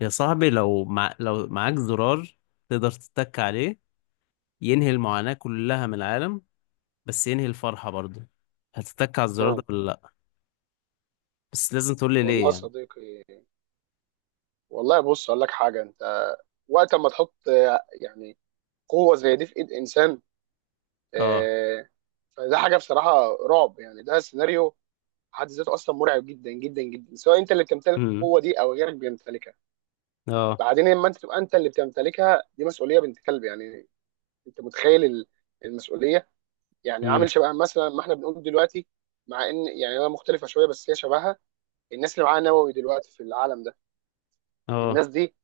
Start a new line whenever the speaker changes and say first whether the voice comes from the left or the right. left: يا صاحبي، لو معاك زرار تقدر تتك عليه ينهي المعاناة كلها من العالم، بس ينهي الفرحة برضه. هتتك على الزرار ده
right: مم.
left: ولا لأ؟ بس لازم تقول لي
right: والله
left: ليه
right: يا
left: يعني.
right: صديقي. والله، بص اقول لك حاجه. انت وقت ما تحط يعني قوه زي دي في ايد انسان،
left: اه.
right: آه، فده حاجه بصراحه رعب. يعني ده سيناريو في حد ذاته اصلا مرعب جدا جدا جدا، سواء انت اللي بتمتلك
left: امم.
right: القوه دي او غيرك بيمتلكها.
left: اه.
right: بعدين لما انت تبقى انت اللي بتمتلكها، دي مسؤوليه بنت كلب يعني. انت متخيل المسؤوليه؟ يعني
left: امم.
right: عامل شبه مثلا ما احنا بنقول دلوقتي، مع ان يعني هي مختلفه شويه بس هي شبهها. الناس اللي معاها نووي دلوقتي في العالم ده،
left: اه.
right: الناس دي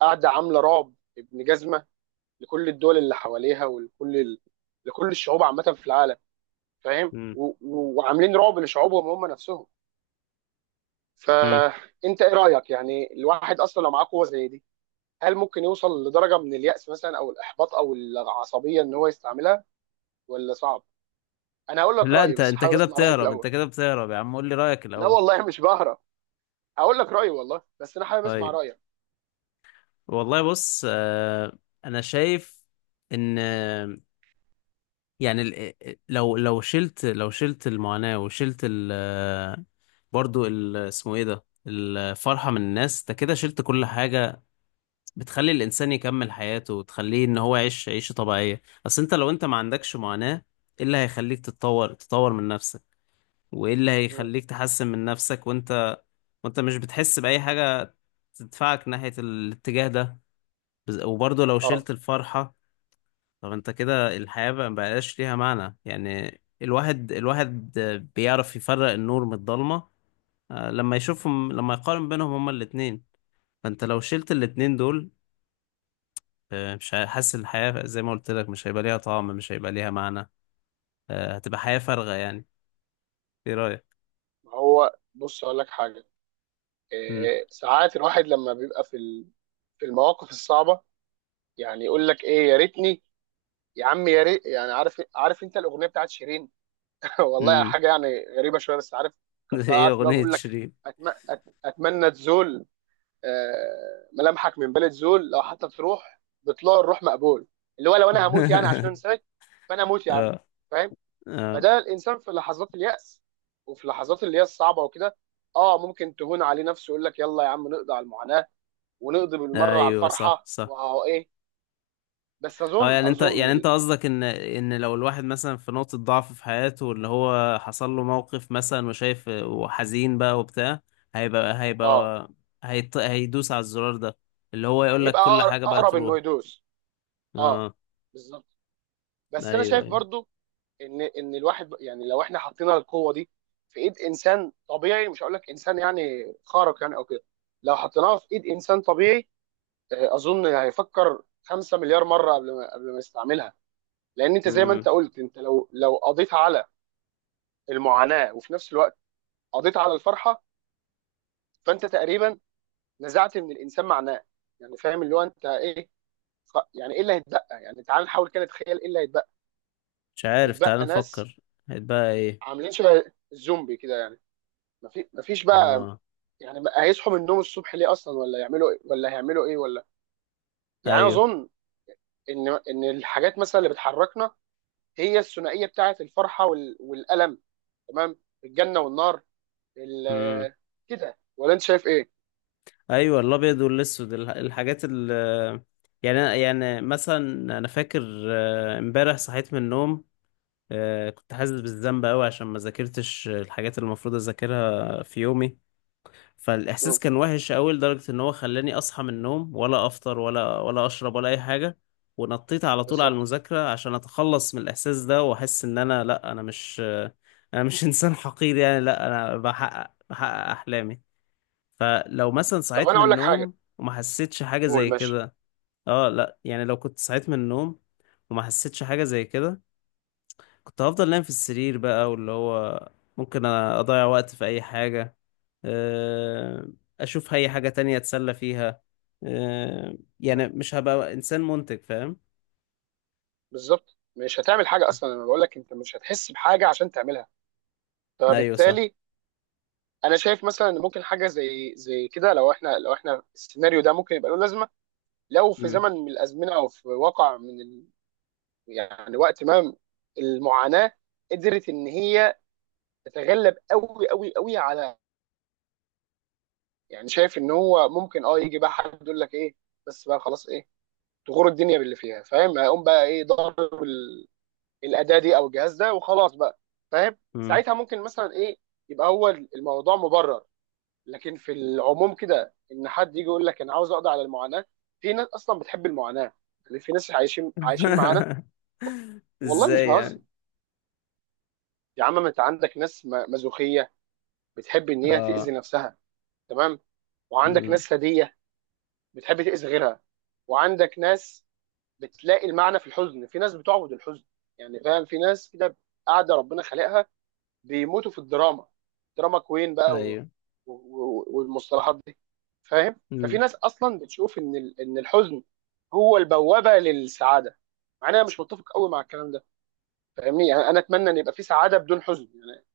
right: قاعده عامله رعب ابن جزمه لكل الدول اللي حواليها ولكل لكل الشعوب عامه في العالم. فاهم؟
left: امم.
right: وعاملين رعب لشعوبهم هم نفسهم.
left: امم.
right: فانت ايه رايك؟ يعني الواحد اصلا لو معاه قوه زي دي، هل ممكن يوصل لدرجه من اليأس مثلا او الاحباط او العصبيه ان هو يستعملها، ولا صعب؟ انا هقول لك
left: لا،
right: رايي
left: انت
right: بس
left: انت
right: حابب
left: كده
right: اسمع رايك
left: بتهرب، انت
right: الاول.
left: كده بتهرب يا عم، قول لي رأيك
right: لا
left: الأول.
right: والله مش بهرب، هقول لك رايي والله، بس انا حابب اسمع
left: طيب.
right: رايك.
left: والله بص، انا شايف ان يعني إيه، إيه، لو شلت المعاناة وشلت برضو ال اسمه ايه ده الفرحة من الناس، ده كده شلت كل حاجة بتخلي الإنسان يكمل حياته وتخليه إن هو يعيش عيشة طبيعية. أصل أنت لو أنت ما عندكش معاناة، إيه اللي هيخليك تطور من نفسك؟ وإيه اللي
right: مم.
left: هيخليك تحسن من نفسك، وأنت مش بتحس بأي حاجة تدفعك ناحية الاتجاه ده؟ وبرضو لو
right: اه،
left: شلت الفرحة، طب انت كده الحياة بقى مبقاش ليها معنى، يعني الواحد، بيعرف يفرق النور من الضلمة لما يقارن بينهم هما الاتنين. فانت لو شلت الاتنين دول، مش ه- حاسس الحياة زي ما قلت لك مش هيبقى ليها طعم، مش هيبقى ليها معنى، هتبقى حياة فارغة يعني. ايه رأيك؟
right: هو بص اقول لك حاجه.
left: مم.
right: ساعات الواحد لما بيبقى في المواقف الصعبه، يعني يقول لك ايه، يا ريتني، يا عم يا ريت، يعني عارف انت الاغنيه بتاعت شيرين؟ والله
left: مم.
right: حاجه يعني غريبه شويه بس عارف فكرتها،
left: ايه
right: عارف اللي هو
left: أغنية
right: بيقول لك:
left: شيرين؟
right: أتم... اتمنى تزول، ملامحك من بلد زول، لو حتى تروح بطلوع الروح مقبول. اللي هو لو انا هموت يعني عشان انساك، فانا اموت يا عم.
left: اه.
right: فاهم؟
left: اه.
right: فده الانسان في لحظات اليأس، وفي لحظات اللي هي الصعبه وكده، اه ممكن تهون عليه نفسه، يقول لك يلا يا عم نقضي على المعاناه، ونقضي بالمره على
left: ايوه، صح
right: الفرحه،
left: صح.
right: واهو ايه. بس
left: اه،
right: اظن
left: يعني انت
right: اظن
left: يعني انت قصدك ان لو الواحد مثلا في نقطة ضعف في حياته، اللي هو حصل له موقف مثلا وشايف وحزين بقى وبتاع، هيبقى،
right: اه،
left: هيدوس على الزرار ده اللي هو يقول لك
right: هيبقى
left: كل حاجة بقى
right: اقرب انه
left: تروح.
right: يدوس. اه،
left: اه.
right: بالظبط. بس انا
left: ايوه،
right: شايف
left: ايوه.
right: برضو ان الواحد، يعني لو احنا حطينا القوه دي في ايد انسان طبيعي، مش هقول لك انسان يعني خارق يعني او كده، لو حطيناها في ايد انسان طبيعي، اظن هيفكر 5 مليار مره قبل ما يستعملها. لان انت زي ما انت
left: امم.
right: قلت، انت لو قضيت على المعاناه وفي نفس الوقت قضيت على الفرحه، فانت تقريبا نزعت من الانسان معناه. يعني فاهم اللي هو انت ايه؟ يعني ايه اللي هيتبقى؟ يعني تعال نحاول كده نتخيل ايه اللي هيتبقى.
left: مش عارف، تعال
right: هيتبقى ناس
left: نفكر. هيتبقى ايه؟
right: عاملين شبه الزومبي كده يعني. مفيش بقى
left: اه.
right: يعني. بقى هيصحوا من النوم الصبح ليه اصلا، ولا يعملوا ايه، ولا هيعملوا ايه، ولا. يعني انا
left: ايوه.
right: اظن ان الحاجات مثلا اللي بتحركنا هي الثنائيه بتاعه الفرحه والالم، تمام، الجنه والنار،
left: امم.
right: ال... كده، ولا انت شايف ايه؟
left: ايوه، الابيض والاسود، الحاجات يعني، مثلا انا فاكر امبارح صحيت من النوم، كنت حاسس بالذنب قوي عشان ما ذاكرتش الحاجات اللي المفروض اذاكرها في يومي. فالاحساس
right: مم.
left: كان وحش قوي لدرجه ان هو خلاني اصحى من النوم ولا افطر ولا، اشرب ولا اي حاجه، ونطيت على طول على
right: بالظبط.
left: المذاكره عشان اتخلص من الاحساس ده واحس ان لا، انا مش انا مش انسان حقير يعني. لا، انا بحقق احلامي. فلو مثلا
right: طب
left: صحيت
right: انا
left: من
right: اقول لك حاجه.
left: النوم وما حسيتش حاجه
right: قول،
left: زي
right: ماشي.
left: كده. اه، لا، يعني لو كنت صحيت من النوم وما حسيتش حاجه زي كده، كنت هفضل نايم في السرير بقى، واللي هو ممكن اضيع وقت في اي حاجة، آه، اشوف اي حاجة تانية اتسلى فيها، آه، يعني مش هبقى انسان منتج، فاهم.
right: بالظبط مش هتعمل حاجه اصلا، انا بقول لك انت مش هتحس بحاجه عشان تعملها،
left: ايوه، صح.
right: فبالتالي انا شايف مثلا ان ممكن حاجه زي كده، لو احنا السيناريو ده ممكن يبقى له لازمه، لو في
left: مم.
right: زمن من الازمنه او في واقع يعني وقت ما المعاناه قدرت ان هي تتغلب قوي قوي قوي على، يعني شايف ان هو ممكن، اه، يجي بقى حد يقول لك ايه بس بقى خلاص، ايه، تغور الدنيا باللي فيها، فاهم، هيقوم بقى ايه ضارب الاداه دي او الجهاز ده وخلاص بقى. فاهم؟
left: مم.
right: ساعتها ممكن مثلا ايه، يبقى هو الموضوع مبرر. لكن في العموم كده، ان حد يجي يقول لك انا عاوز اقضي على المعاناه، في ناس اصلا بتحب المعاناه، يعني في ناس عايشين عايشين معانا. والله مش
left: ازاي
right: بهزر.
left: يعني؟
right: يا عم، ما انت عندك ناس مازوخيه بتحب ان هي تاذي
left: اه.
right: نفسها، تمام، وعندك
left: مم.
right: ناس ثديه بتحب تاذي غيرها، وعندك ناس بتلاقي المعنى في الحزن، في ناس بتعبد الحزن يعني. فاهم؟ في ناس كده قاعده ربنا خلقها بيموتوا في الدراما، دراما كوين بقى،
left: ايوه.
right: والمصطلحات دي. فاهم؟ ففي
left: مم.
right: ناس اصلا بتشوف ان ان الحزن هو البوابه للسعاده. مع إن انا مش متفق قوي مع الكلام ده، فاهمني؟ يعني انا اتمنى ان يبقى في سعاده بدون حزن يعني،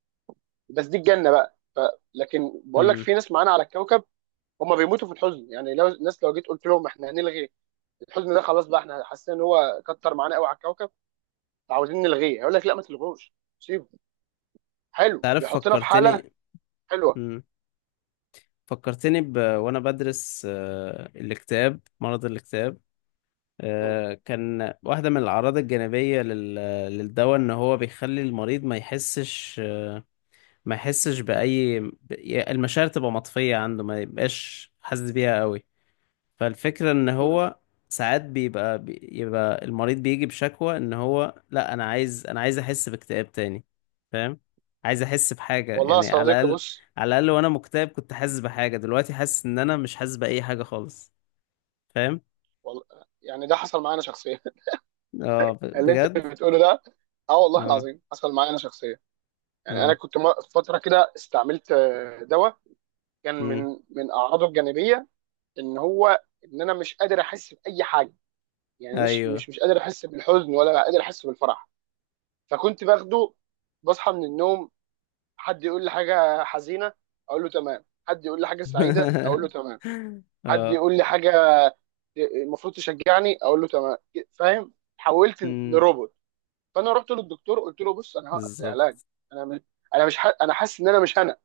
right: بس دي الجنه بقى لكن بقول لك
left: مم.
right: في ناس معانا على الكوكب هم بيموتوا في الحزن، يعني لو الناس، لو جيت قلت لهم احنا هنلغي الحزن ده خلاص بقى، احنا حاسين ان هو كتر معانا قوي على الكوكب عاوزين نلغيه، هيقول لك لا ما تلغوش، سيبه حلو،
left: تعرف
right: بيحطنا في حاله
left: فكرتني.
right: حلوه.
left: مم. فكرتني وانا بدرس مرض الاكتئاب،
right: م.
left: كان واحدة من الأعراض الجانبية للدواء إن هو بيخلي المريض ما يحسش بأي، المشاعر تبقى مطفية عنده، ما يبقاش حاسس بيها قوي. فالفكرة إن
right: م.
left: هو ساعات بيبقى، المريض بيجي بشكوى إن هو لا، أنا عايز أحس باكتئاب تاني، فاهم. عايز أحس بحاجة
right: والله يا
left: يعني على
right: صديقي،
left: الأقل.
right: بص
left: وأنا مكتئب كنت حاسس بحاجة، دلوقتي حاسس إن أنا مش حاسس بأي حاجة خالص، فاهم.
right: والله، يعني ده حصل معايا انا شخصيا،
left: اه،
right: اللي انت
left: بجد.
right: بتقوله ده. اه والله
left: اه.
right: العظيم حصل معايا انا شخصيا. يعني انا
left: اه.
right: كنت فتره كده استعملت دواء، كان
left: امم.
right: من اعراضه الجانبيه ان هو ان انا مش قادر احس باي حاجه، يعني مش
left: ايوه.
right: مش مش قادر احس بالحزن ولا قادر احس بالفرح. فكنت باخده، بصحى من النوم، حد يقول لي حاجه حزينه اقول له تمام، حد يقول لي حاجه سعيده اقول له تمام، حد
left: اه.
right: يقول لي حاجه المفروض تشجعني اقول له تمام. فاهم؟ حولت
left: امم.
right: لروبوت. فانا رحت للدكتور، قلت له بص انا هوقف العلاج،
left: بالظبط.
right: انا مش انا حاسس ان انا مش انا.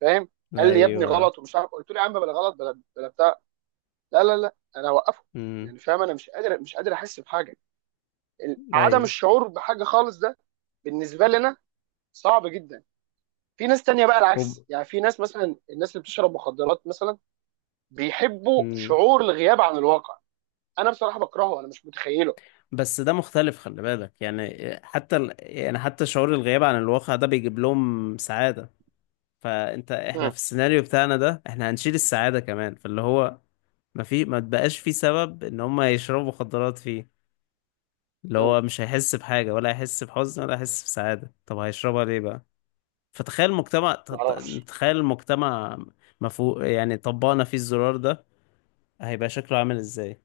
right: فاهم؟ قال لي يا ابني
left: ايوه.
right: غلط ومش عارف، قلت له يا عم بلا غلط بلا بلا بتاع، لا لا لا انا هوقفه.
left: امم.
right: يعني فاهم انا مش قادر احس بحاجه، عدم
left: ايوه.
right: الشعور بحاجه خالص ده بالنسبه لنا صعب جدا. في ناس تانية بقى العكس،
left: وب...
right: يعني في ناس مثلا، الناس اللي بتشرب مخدرات مثلا بيحبوا
left: امم.
right: شعور الغياب عن الواقع. انا بصراحه بكرهه، انا مش متخيله.
left: بس ده مختلف، خلي بالك يعني. حتى يعني حتى شعور الغياب عن الواقع ده بيجيب لهم سعادة. احنا
right: مم.
left: في السيناريو بتاعنا ده احنا هنشيل السعادة كمان، فاللي هو ما تبقاش في سبب ان هم يشربوا مخدرات فيه، اللي
right: مم.
left: هو مش هيحس بحاجة ولا هيحس بحزن ولا هيحس بسعادة، طب هيشربها ليه بقى؟ فتخيل مجتمع
right: ما
left: تط-
right: اعرفش.
left: تخيل مجتمع، مفهو يعني طبقنا فيه الزرار ده، هيبقى شكله عامل ازاي؟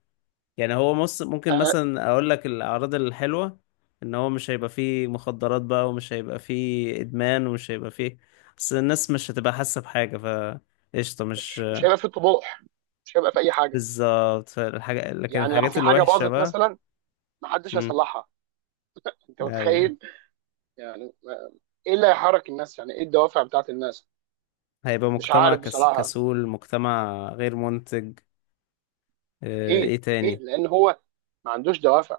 left: يعني هو ممكن
right: آه،
left: مثلا اقول لك الاعراض الحلوة ان هو مش هيبقى فيه مخدرات بقى، ومش هيبقى فيه ادمان، ومش هيبقى فيه. بس الناس مش هتبقى حاسة بحاجة، ف قشطة،
right: بس
left: مش
right: مش هيبقى في طموح، مش هيبقى في اي حاجه.
left: بالظبط الحاجة. لكن
right: يعني لو
left: الحاجات
right: في حاجه
left: الوحشة
right: باظت
left: بقى،
right: مثلا، محدش
left: امم،
right: هيصلحها. انت
left: ايوه،
right: متخيل؟ يعني ايه اللي هيحرك الناس؟ يعني ايه الدوافع بتاعت الناس؟
left: هيبقى
right: مش
left: مجتمع
right: عارف بصراحه.
left: كسول، مجتمع غير منتج. اه... ايه
right: اكيد اكيد
left: تاني؟
right: لان هو ما عندوش دوافع.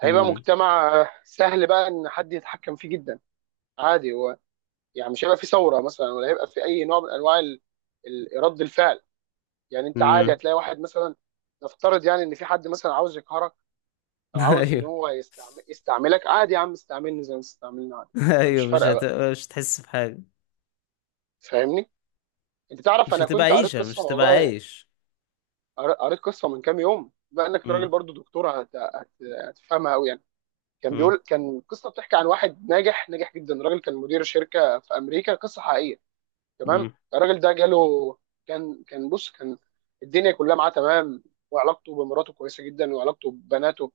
right: هيبقى
left: امم.
right: مجتمع سهل بقى ان حد يتحكم فيه جدا. عادي هو، يعني مش هيبقى في ثوره مثلا، ولا هيبقى في اي نوع من انواع رد الفعل. يعني انت عادي
left: امم.
right: هتلاقي واحد مثلا، نفترض يعني ان في حد مثلا عاوز يقهرك، او عاوز ان
left: ايوه.
right: هو يستعملك، عادي يا عم استعملني زي ما استعملني، عادي مش
left: ايوه،
right: فارقه بقى.
left: مش هتحس بحاجه،
right: فاهمني؟ انت تعرف
left: مش
right: انا
left: هتبقى
right: كنت قريت
left: عيشه،
right: قصه
left: مش هتبقى
right: والله،
left: عايش.
right: قريت قصه من كام يوم، بما انك راجل
left: امم.
right: برضو دكتور هتفهمها قوي يعني. كان
left: امم.
right: بيقول، كان قصه بتحكي عن واحد ناجح ناجح جدا، راجل كان مدير شركه في امريكا، قصه حقيقيه، تمام.
left: امم.
right: الراجل ده جاله، كان الدنيا كلها معاه، تمام، وعلاقته بمراته كويسه جدا، وعلاقته ببناته،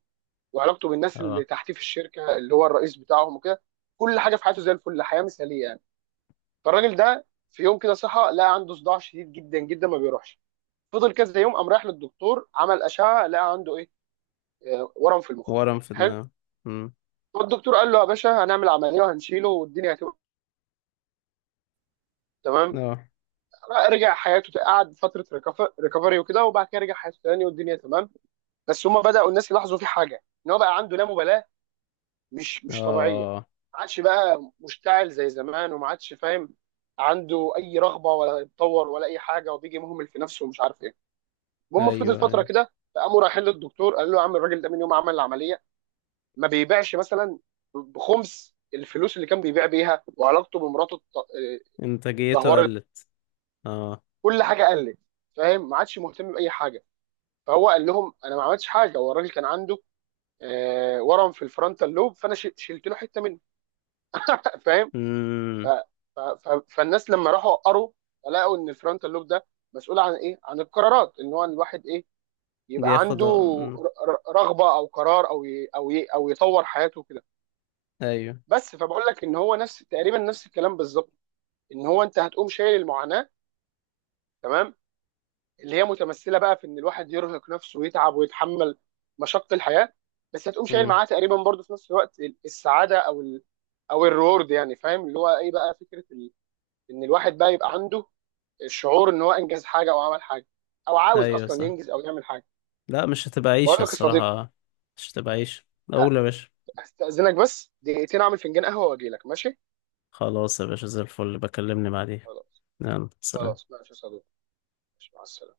right: وعلاقته بالناس اللي
left: اه.
right: تحتيه في الشركه اللي هو الرئيس بتاعهم وكده، كل حاجه في حياته زي الفل، حياه مثاليه يعني. فالراجل ده في يوم كده صحى، لقى عنده صداع شديد جدا جدا ما بيروحش، فضل كذا يوم، قام رايح للدكتور، عمل اشعه، لقى عنده ايه؟ ورم في المخ.
left: ورم في
right: حلو.
left: دماغه. امم.
right: فالدكتور قال له يا باشا، هنعمل عمليه وهنشيله، والدنيا هتبقى تمام.
left: اه.
right: رجع حياته، قعد فتره ريكفري وكده، وبعد كده رجع حياته تاني والدنيا تمام. بس هم بداوا الناس يلاحظوا في حاجه، ان هو بقى عنده لا مبالاه مش طبيعيه،
left: اه.
right: ما عادش بقى مشتعل زي زمان، وما عادش فاهم عنده اي رغبه، ولا يتطور ولا اي حاجه، وبيجي مهمل في نفسه ومش عارف ايه. المهم، فضل
left: ايوه،
right: فتره
left: ايوه.
right: كده، فقاموا رايحين للدكتور، قال له يا عم الراجل ده من يوم ما عمل العمليه ما بيبيعش مثلا بخمس الفلوس اللي كان بيبيع بيها، وعلاقته بمراته
left: انتاجيته
right: اتدهورت،
left: قلت. اه.
right: كل حاجه قلت، فاهم، ما عادش مهتم باي حاجه. فهو قال لهم انا ما عملتش حاجه، هو الراجل كان عنده ورم في الفرونتال لوب، فانا شلت له حته منه. فاهم؟ ف...
left: امم.
right: ف... ف... فالناس لما راحوا قروا لقوا ان الفرونتال لوب ده مسؤول عن ايه؟ عن القرارات، ان هو الواحد ايه يبقى
left: بياخد.
right: عنده
left: امم.
right: رغبه او قرار او يطور حياته كده.
left: ايوه.
right: بس فبقول لك ان هو نفس تقريبا نفس الكلام بالظبط، ان هو انت هتقوم شايل المعاناه، تمام، اللي هي متمثله بقى في ان الواحد يرهق نفسه ويتعب ويتحمل مشق الحياه، بس هتقوم شايل
left: امم.
right: معاه تقريبا برضه في نفس الوقت السعاده او الريورد، يعني فاهم اللي هو ايه بقى فكره ان الواحد بقى يبقى عنده الشعور ان هو انجز حاجه او عمل حاجه، او عاوز
left: ايوه،
right: اصلا
left: صح.
right: ينجز او يعمل حاجه.
left: لا، مش هتبقى عيشه
right: بقول لك يا صديقي،
left: الصراحه، مش هتبقى عيشه.
right: ه-
left: اقول يا باشا.
right: هستأذنك بس دقيقتين، اعمل فنجان قهوه واجي لك، ماشي؟
left: خلاص يا باشا، زي الفل، بكلمني بعدين.
right: خلاص.
left: يلا،
right: خلاص
left: سلام.
right: ماشي يا صديقي، ماشي مع السلامه.